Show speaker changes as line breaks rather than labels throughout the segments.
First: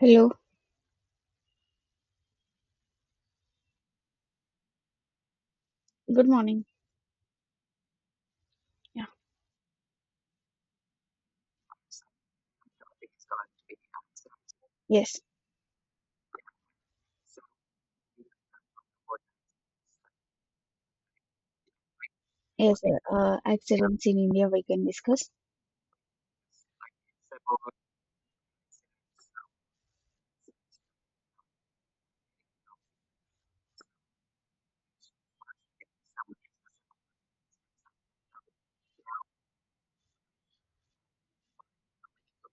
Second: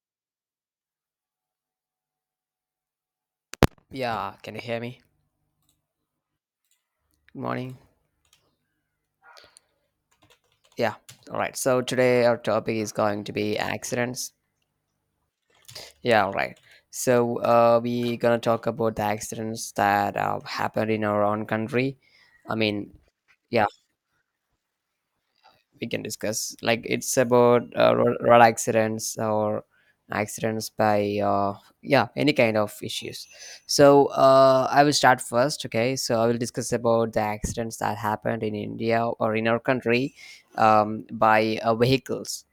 Hello,
Yeah, can you hear me?
good morning.
Good morning.
Yeah,
Yeah, all right. So today our topic is going to be accidents.
yes,
Yeah, all right. So we gonna talk about the accidents that happened in our own country. I
yes,
mean, yeah,
accidents in India we can discuss.
we can discuss. Like it's about road accidents or accidents by yeah any kind of issues. So I will start first. Okay, so I will discuss about the accidents that happened in India or in our country by vehicles.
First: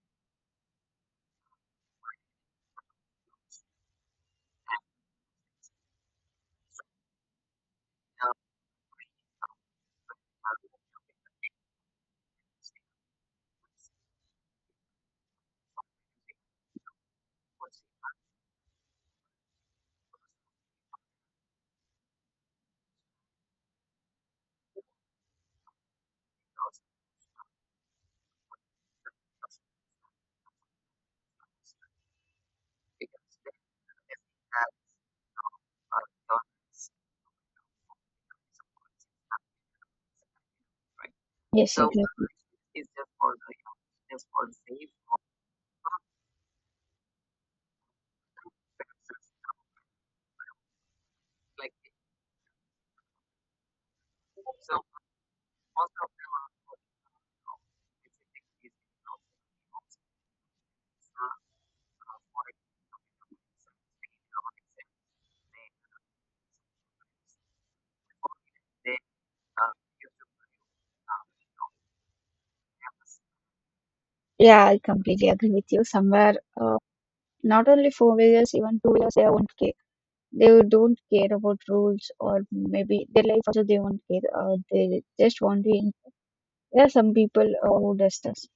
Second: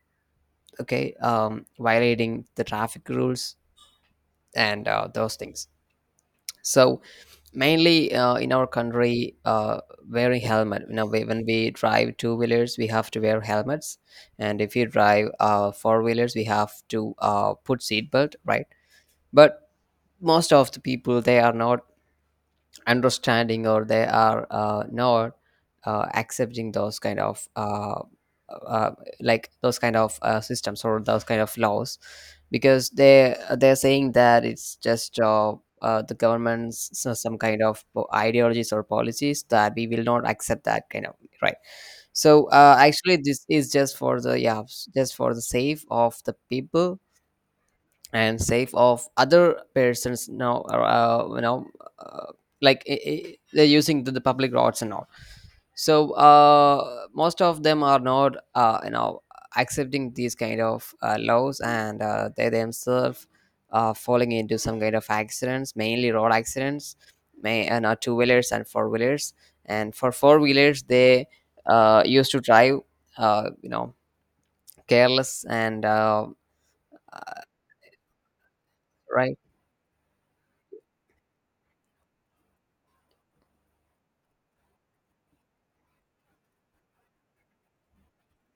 Okay, violating the traffic rules and those things. So mainly in our country wearing helmet when we drive two wheelers we have to wear helmets, and if you drive four wheelers we have to put seatbelt, right? But most of the people, they are not understanding, or they are not accepting those kind of uh, uh, like those kind of systems or those kind of laws, because they're saying that it's just the government's some kind of ideologies or policies that we will not accept that kind of, right.
Yes, Oh. Exactly.
So actually this is just for the yeah just for the sake of the people, and safe of other persons now. Uh, like they're using the public roads and all. So most of them are not accepting these kind of laws, and they themselves are falling into some kind of accidents, mainly road accidents, may and two wheelers and four wheelers. And for four wheelers they used to drive uh, you know
Yeah, I completely
careless,
agree with
and
you. Uh, Not only four wheelers, even two wheelers, they
right.
won't care. They don't care about rules or maybe their life also they won't care. They just want to. There are some people who does this.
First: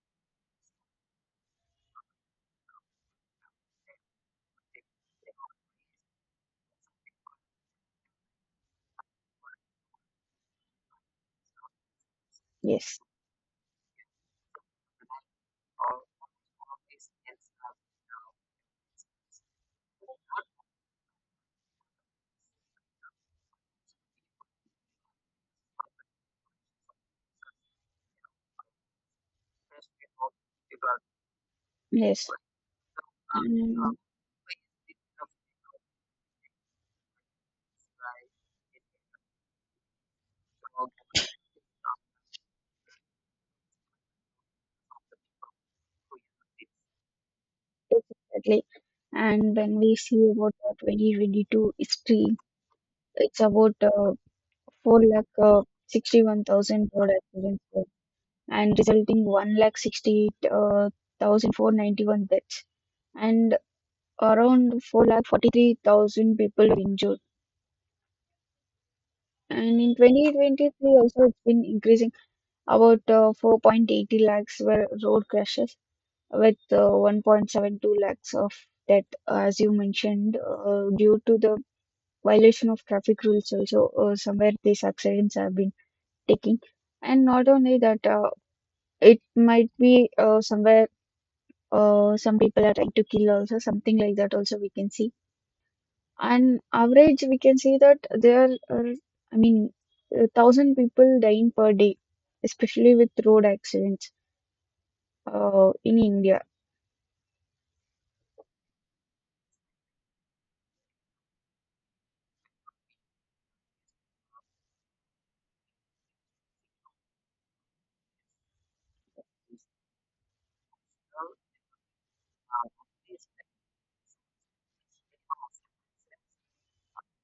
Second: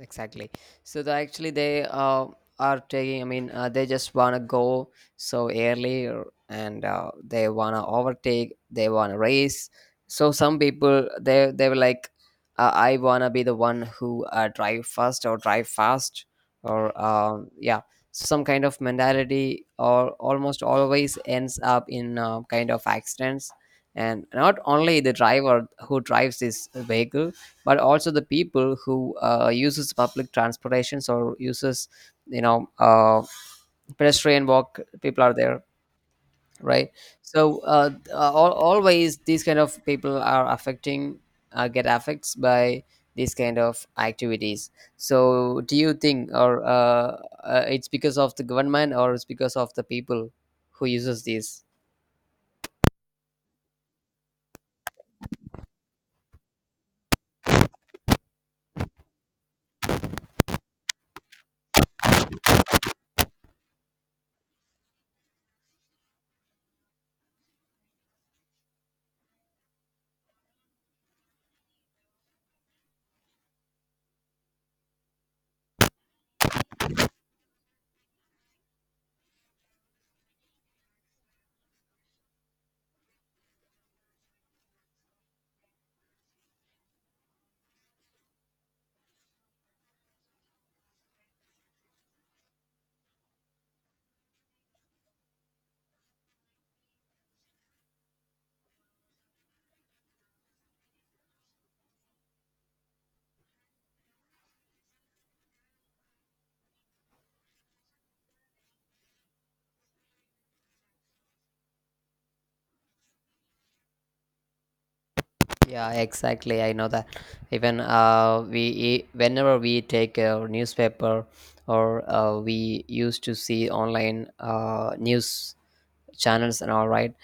Exactly. So they actually they are taking. I mean, they just wanna go so early, and they wanna overtake. They wanna race. So some people, they were like, I
Yes,
wanna be the one who drive first or drive fast. Or um, yeah, So, some kind of mentality or almost always ends up in kind of accidents. And not only the driver who drives this vehicle, but also the people who uses public transportations or uses
yes,
you know uh,
Mm,
pedestrian walk people are there, right. So th- al always these kind of people are affecting, get affects by these kind of activities. So do you think, or it's
yes,
because of the
exactly.
government or it's because
And
of
when
the
we see
people
about the
who uses these?
2022 history, it's about 4 lakh 61,000 road accidents, and resulting 1 lakh sixty eight thousand four ninety one deaths, and around 4,43,000 people injured. And in 2023 also it's been increasing about 4.80 lakhs were road crashes with 1.72 lakhs of death, as you mentioned, due to the violation of traffic rules. Also somewhere these accidents have been taking. And not only that, It might be somewhere some people are trying to kill, also something like that also we can see. On average, we can see that there are, I mean, 1,000 people dying per day, especially with road accidents in India.
Yeah, exactly. I know that. Even whenever we take a newspaper, or we used to see online news channels and all, right.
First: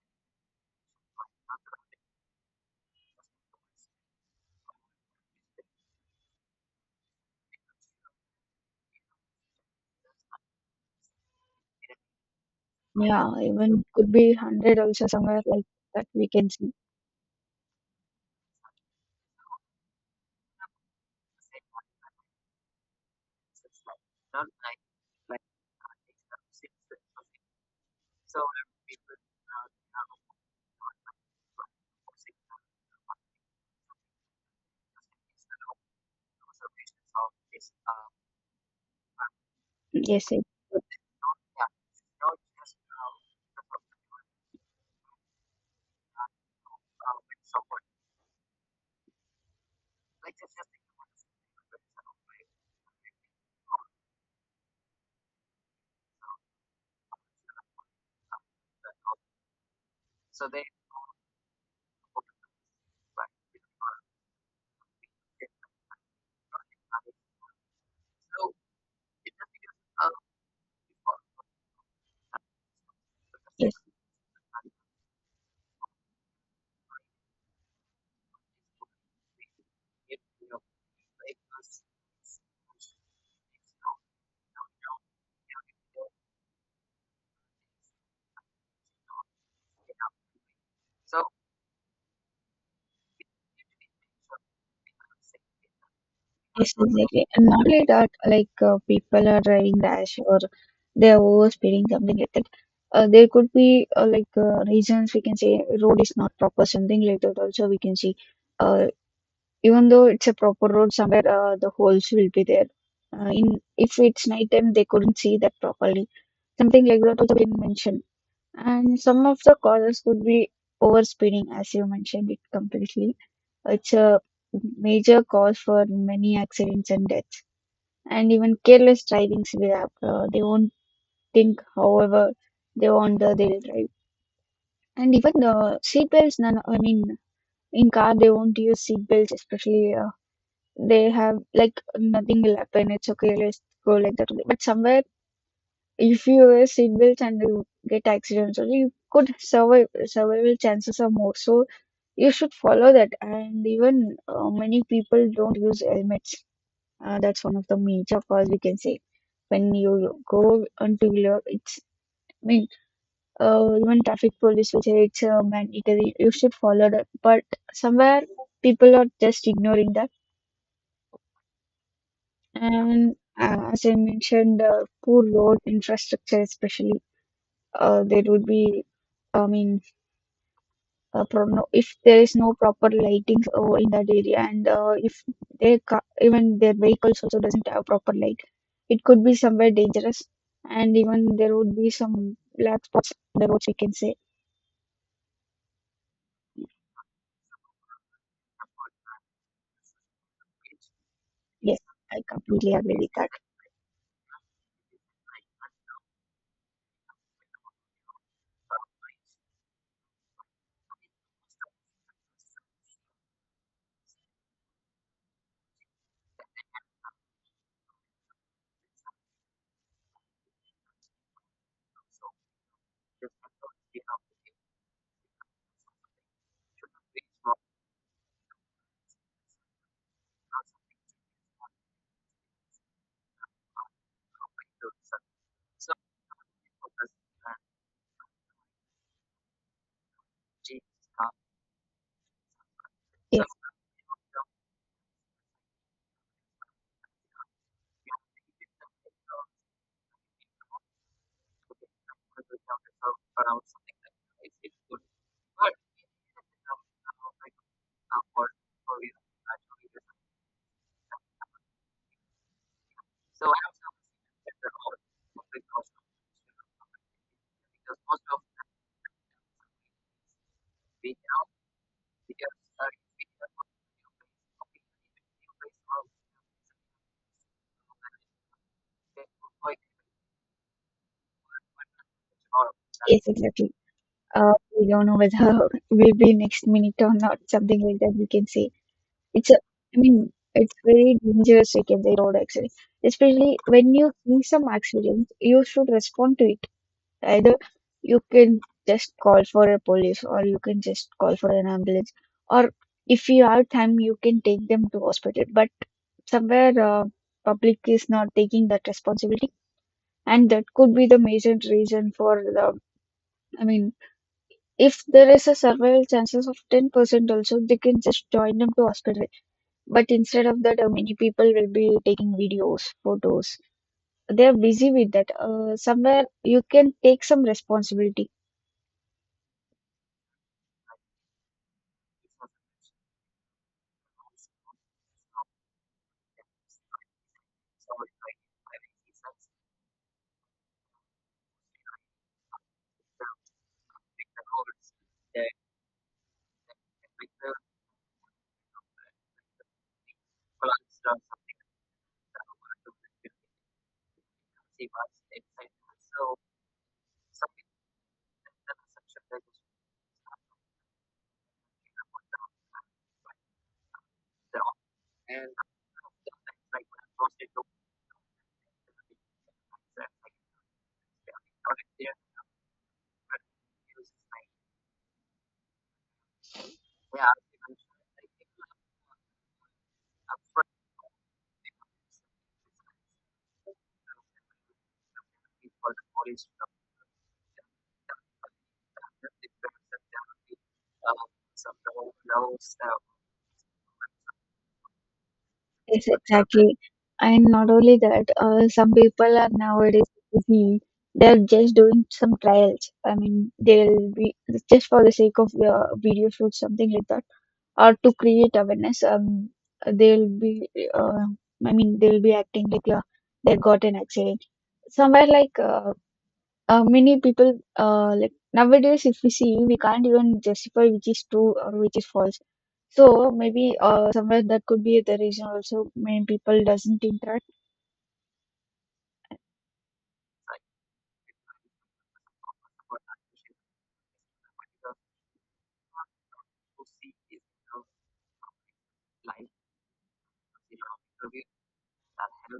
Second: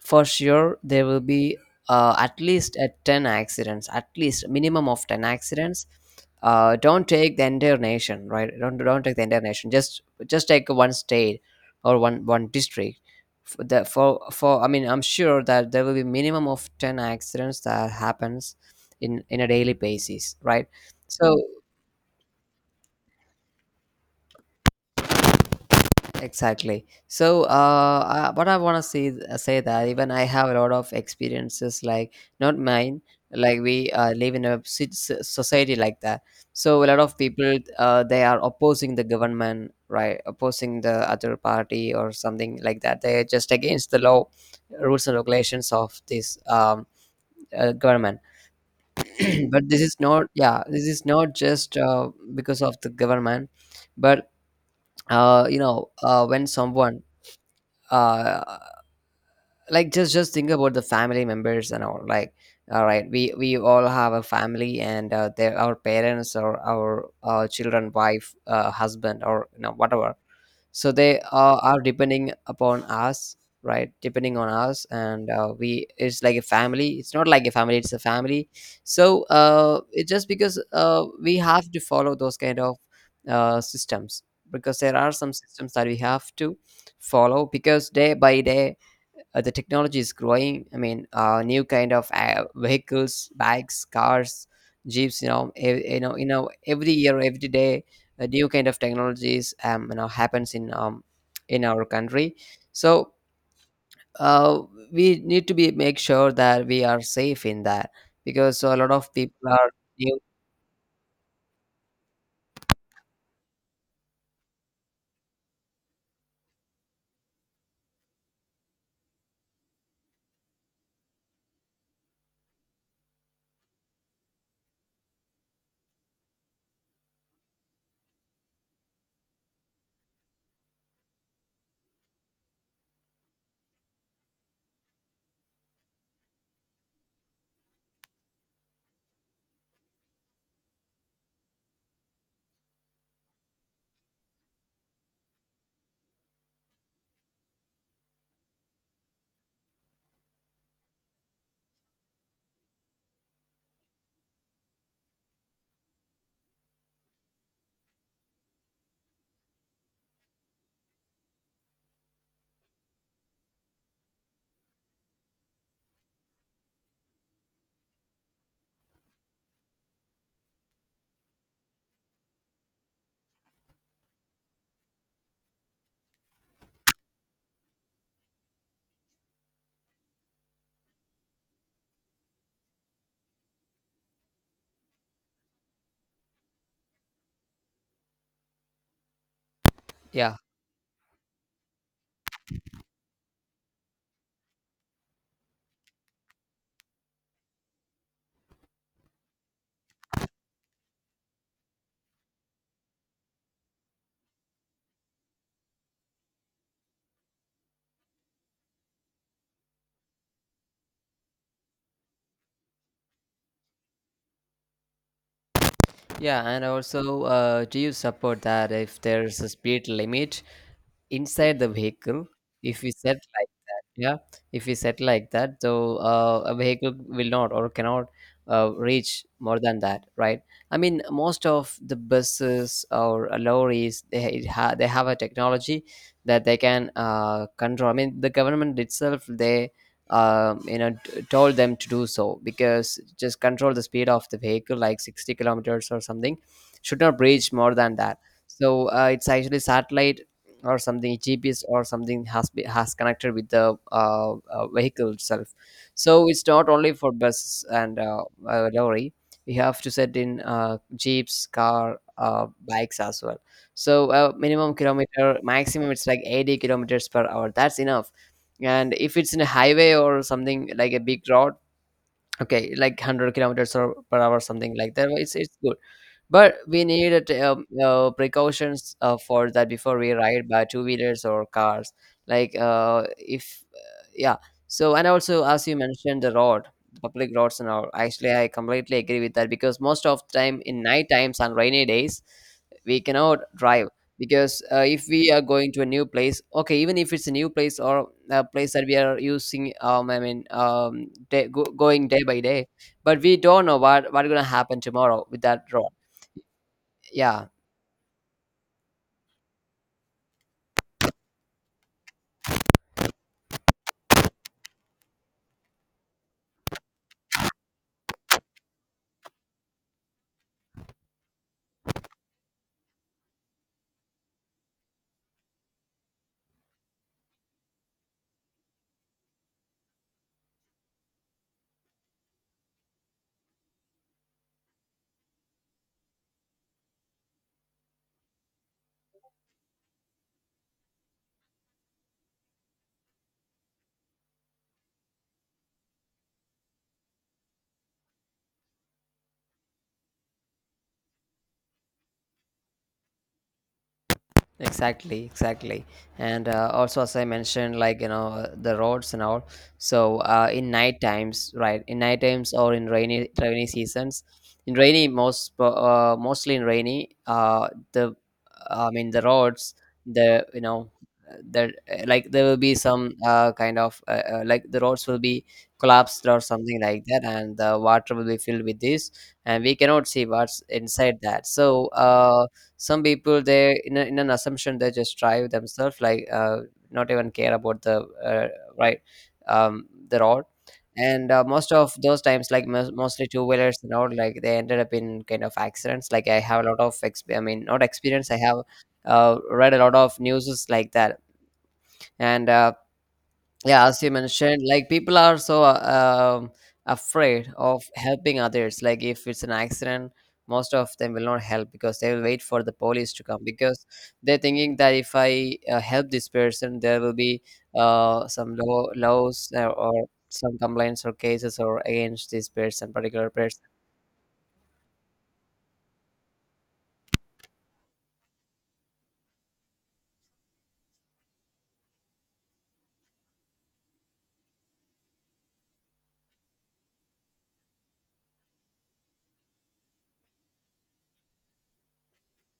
For sure there will be at least at 10 accidents, at least minimum of 10 accidents. Don't take the entire nation, right. Don't take the entire nation, just take one state or one district.
Yeah,
For
even
the
could be
for I
hundred
mean, I'm
also
sure
somewhere like
that there will be
that we
minimum
can
of
see.
10 accidents that happens in a daily basis, right. So, exactly. So, what I want to say that, even I have a lot of experiences, like not mine. Like we live in a society like that. So a lot of people, they are opposing the government, right?
Yes, I-
Opposing the other party or something like that. They are just against the law, rules and regulations of this government. But this is not, just because of the government, but when someone uh, like just think about the family members and all. Like, all right, we all have a family, and they, our parents or our children, wife, husband, or whatever. So they are depending upon us,
yes.
right. Depending on us. And we it's like a family, it's not like a family, it's a family. So it just because we have to follow those kind of systems, because there are some systems that we have to follow. Because day by day the technology is growing. I mean new kind of vehicles, bikes, cars, jeeps,
Yes,
every year,
exactly. And
every
not
day
like that,
a new
like
kind of
people are
technologies
driving rash or
happens
they are
in our
overspeeding, something like
country.
that.
So
There could be
uh,
reasons,
we
we can
need
say
to be make
road is
sure
not proper,
that we are
something like that.
safe in
Also, we
that,
can see,
because a
uh,
lot of people are
even though
new
it's a proper road, somewhere the holes will be there. In If it's night time, they couldn't see that properly. Something like that also been mentioned. And some of the causes could be overspeeding, as you mentioned it completely. It's a major cause for many accidents and deaths, and even careless driving severe. They won't think however they want. They'll drive. And even the seat belts, none I mean in car they won't use seat belts, especially. They have like nothing will happen, it's okay, let's go, like that only. But somewhere if you wear seat belts and you get accidents only, you could survive, survival chances are more, so you should follow that. And even many people don't use helmets. That's one of the major cause we can say. When you go on two wheeler, it's, I mean, even traffic police will say it's mandatory. You should follow that, but somewhere people are just ignoring that. And as I mentioned, poor road infrastructure, especially, there would be, I mean, problem if there is no proper lighting in that area. And if even their vehicles also doesn't have proper light, it could be somewhere dangerous.
yeah,
And even there would be some black spots on the roads, we can say. Yes, I completely agree with that.
yeah. And also do you support that if there's a speed limit inside the vehicle? If we set like that, yeah, if we set like that so a vehicle will not or cannot reach more than that, right. I mean, most of the buses or lorries, they ha- it ha- they have a technology that they can control. I mean, the government itself, they told them to do so, because just
Yes,
control the speed of the vehicle, like 60 kilometers or something, should not reach more than that. So it's actually satellite or something, GPS or something has has connected with the vehicle itself. So it's not only for buses and lorry. We have to set in jeeps, car, bikes as well. So minimum kilometer, maximum it's like 80 kilometers per hour. That's enough. And if it's in a highway or something like a big road, okay, like 100 kilometers or per hour, something like that. It's good, but we need it, precautions for that before we ride by two wheelers or cars, like
yes,
if
exactly.
yeah
We
so. And
don't know
also
whether
as you
we'll
mentioned,
be
the road
next minute
the
or
public
not,
roads and
something
all,
like that we
actually
can
I
say.
completely agree with that,
It's a,
because
i
most
mean
of the time
it's
in night
very
times and
dangerous, we
rainy
can say,
days
road accident.
we cannot
Especially
drive.
when you see
Because
some
if we
accidents,
are
you
going to a
should
new
respond
place,
to.
okay, even if it's a new
Either
place, or
you
a
can
place that we
just
are
call for
using,
a
I
police, or
mean
you can just call
day,
for an
going
ambulance.
day by
Or
day, but
if
we
you
don't
have
know
time,
what
you can
gonna
take
happen
them to
tomorrow with
hospital.
that
But
road.
somewhere
Yeah,
public is not taking that responsibility, and that could be the major reason for the, I mean, if there is a survival chances of 10% also, they can just join them to hospital. But instead of that, many people will be taking videos, photos. They are busy with that. Somewhere you can take some responsibility.
exactly, exactly. And also as I mentioned, like the roads and all. So in night times, right, in night times or in rainy, seasons. In rainy, mostly in rainy, the, I mean the roads, the there, like there will be some kind of like the roads will be collapsed or something like that, and the water will be filled with this, and we cannot see what's inside that. So some people, they in an assumption, they just drive themselves like, not even care about the, right, the road. And most of those times, like mostly two wheelers and all, like they ended up in kind of
Yes,
accidents. Like I have a
exactly.
lot of I
And
mean,
not
not
only that,
experience, I have
some people are
read a lot
nowadays
of news
busy.
like that.
They're just doing some
And
trials. I mean,
yeah, as you
they'll be
mentioned,
just
like
for the
people are
sake of
so
video shoots, something like that,
afraid of
or to
helping
create
others, like
awareness.
if it's an accident
They'll be,
most of them will
uh,
not help, because they will
they'll be
wait for
acting
the
like
police to come,
they
because
got an
they're
accident
thinking that if
somewhere,
I
like
help this person there will
many
be
people, like
some
nowadays if we see,
laws, or
we can't even
some
justify
complaints
which
or
is true
cases
or
or
which is
against
false.
this person, particular
So
person.
maybe somewhere that could be the reason, also many people doesn't interact.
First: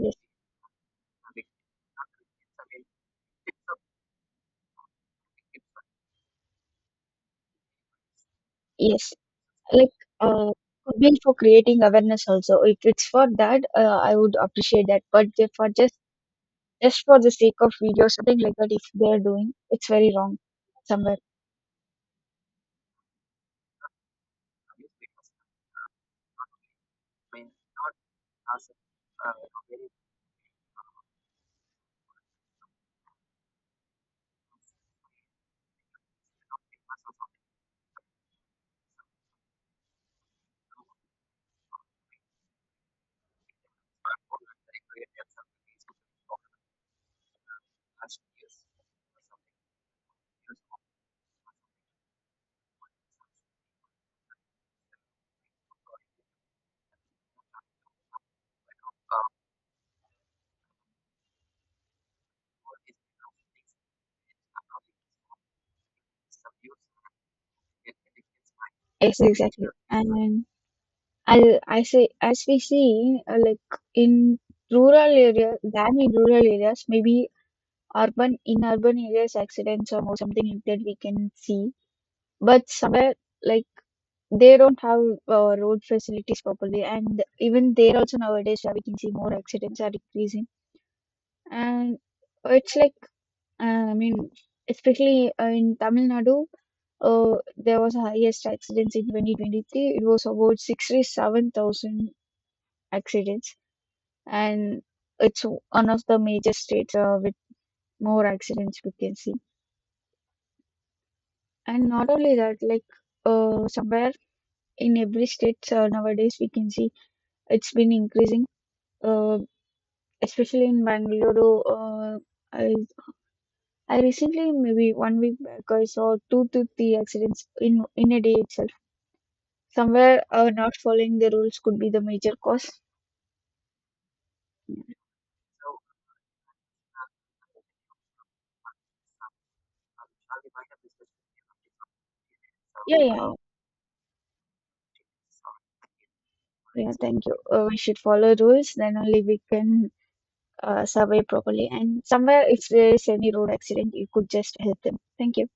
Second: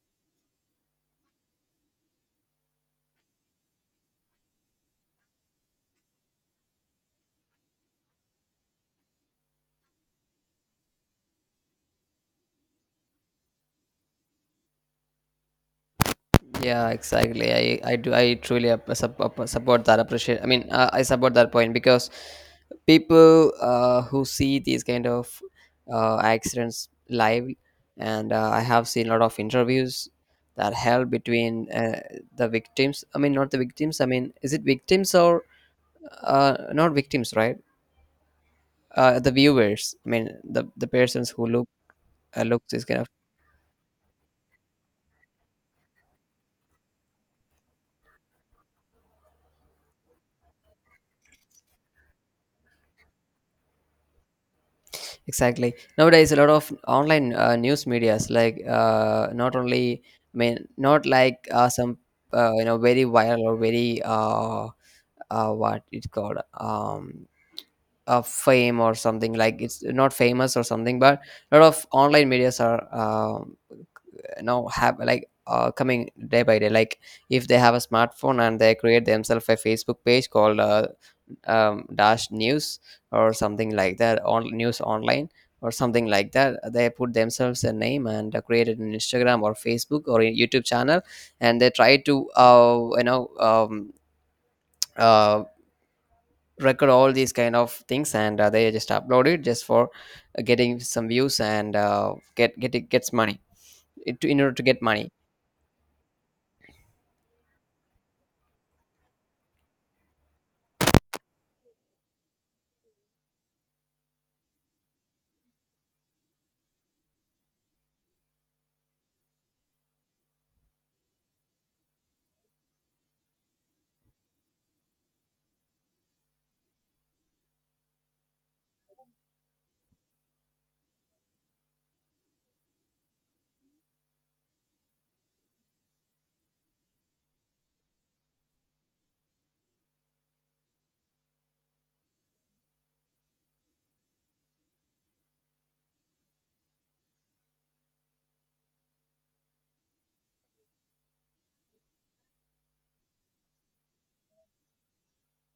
Yes, yes. Like uh, could be for creating awareness also, if it's for that, I would appreciate that. But if for just
Yeah,
just for the
exactly.
sake of
I
video
do. I
something like
truly
that, if they are doing,
support
it's
that.
very wrong
Appreciate. I mean, I
somewhere.
support that point, because people who see these kind of accidents live, and I have seen a lot of interviews that held between the victims. I mean, not the victims. I mean, is it victims or not victims? Right? The viewers. I mean, the persons who look this kind of. Exactly. Nowadays, a lot of online news medias, like not only, I mean, not like some, very viral or very, what it's called, fame or
Yes,
something. Like
exactly.
it's not
And
famous or something, but
I
a lot
I
of
say,
online
as we
medias are
see, in
now have, like coming
in
day
rural
by day,
areas
like
maybe,
if they have a
urban
smartphone and
in
they
urban
create
areas
themselves a
accidents
Facebook
or more,
page
something
called
like that we can see.
dash
But
news
somewhere,
or
like
something like that, on
they
news
don't have
online or
road
something like
facilities
that.
properly.
They put
And
themselves a
even there
name,
also
and
nowadays
created
we
an
can see more
Instagram or
accidents are
Facebook or a
decreasing.
YouTube channel, and they try
And
to
it's like, uh, I mean especially
uh,
in Tamil Nadu,
record all these kind of
there was a
things, and
highest
they just
accidents in
upload it just
2023.
for
It was about
getting some views, and
67,000
get it gets money,
accidents,
in order to get
and
money.
it's one of the major states with more accidents we can see. And not only that, like somewhere in every state nowadays we can see it's been increasing, uh, especially in Bangalore. I, I recently, maybe 1 week back, I saw 2 to 3 accidents in a day itself. Somewhere not following the rules could be the major cause. Yeah, yeah, yeah. Thank you. We should follow rules, then only we can survey properly. And somewhere, if there is any road accident, you could just help them. Thank you.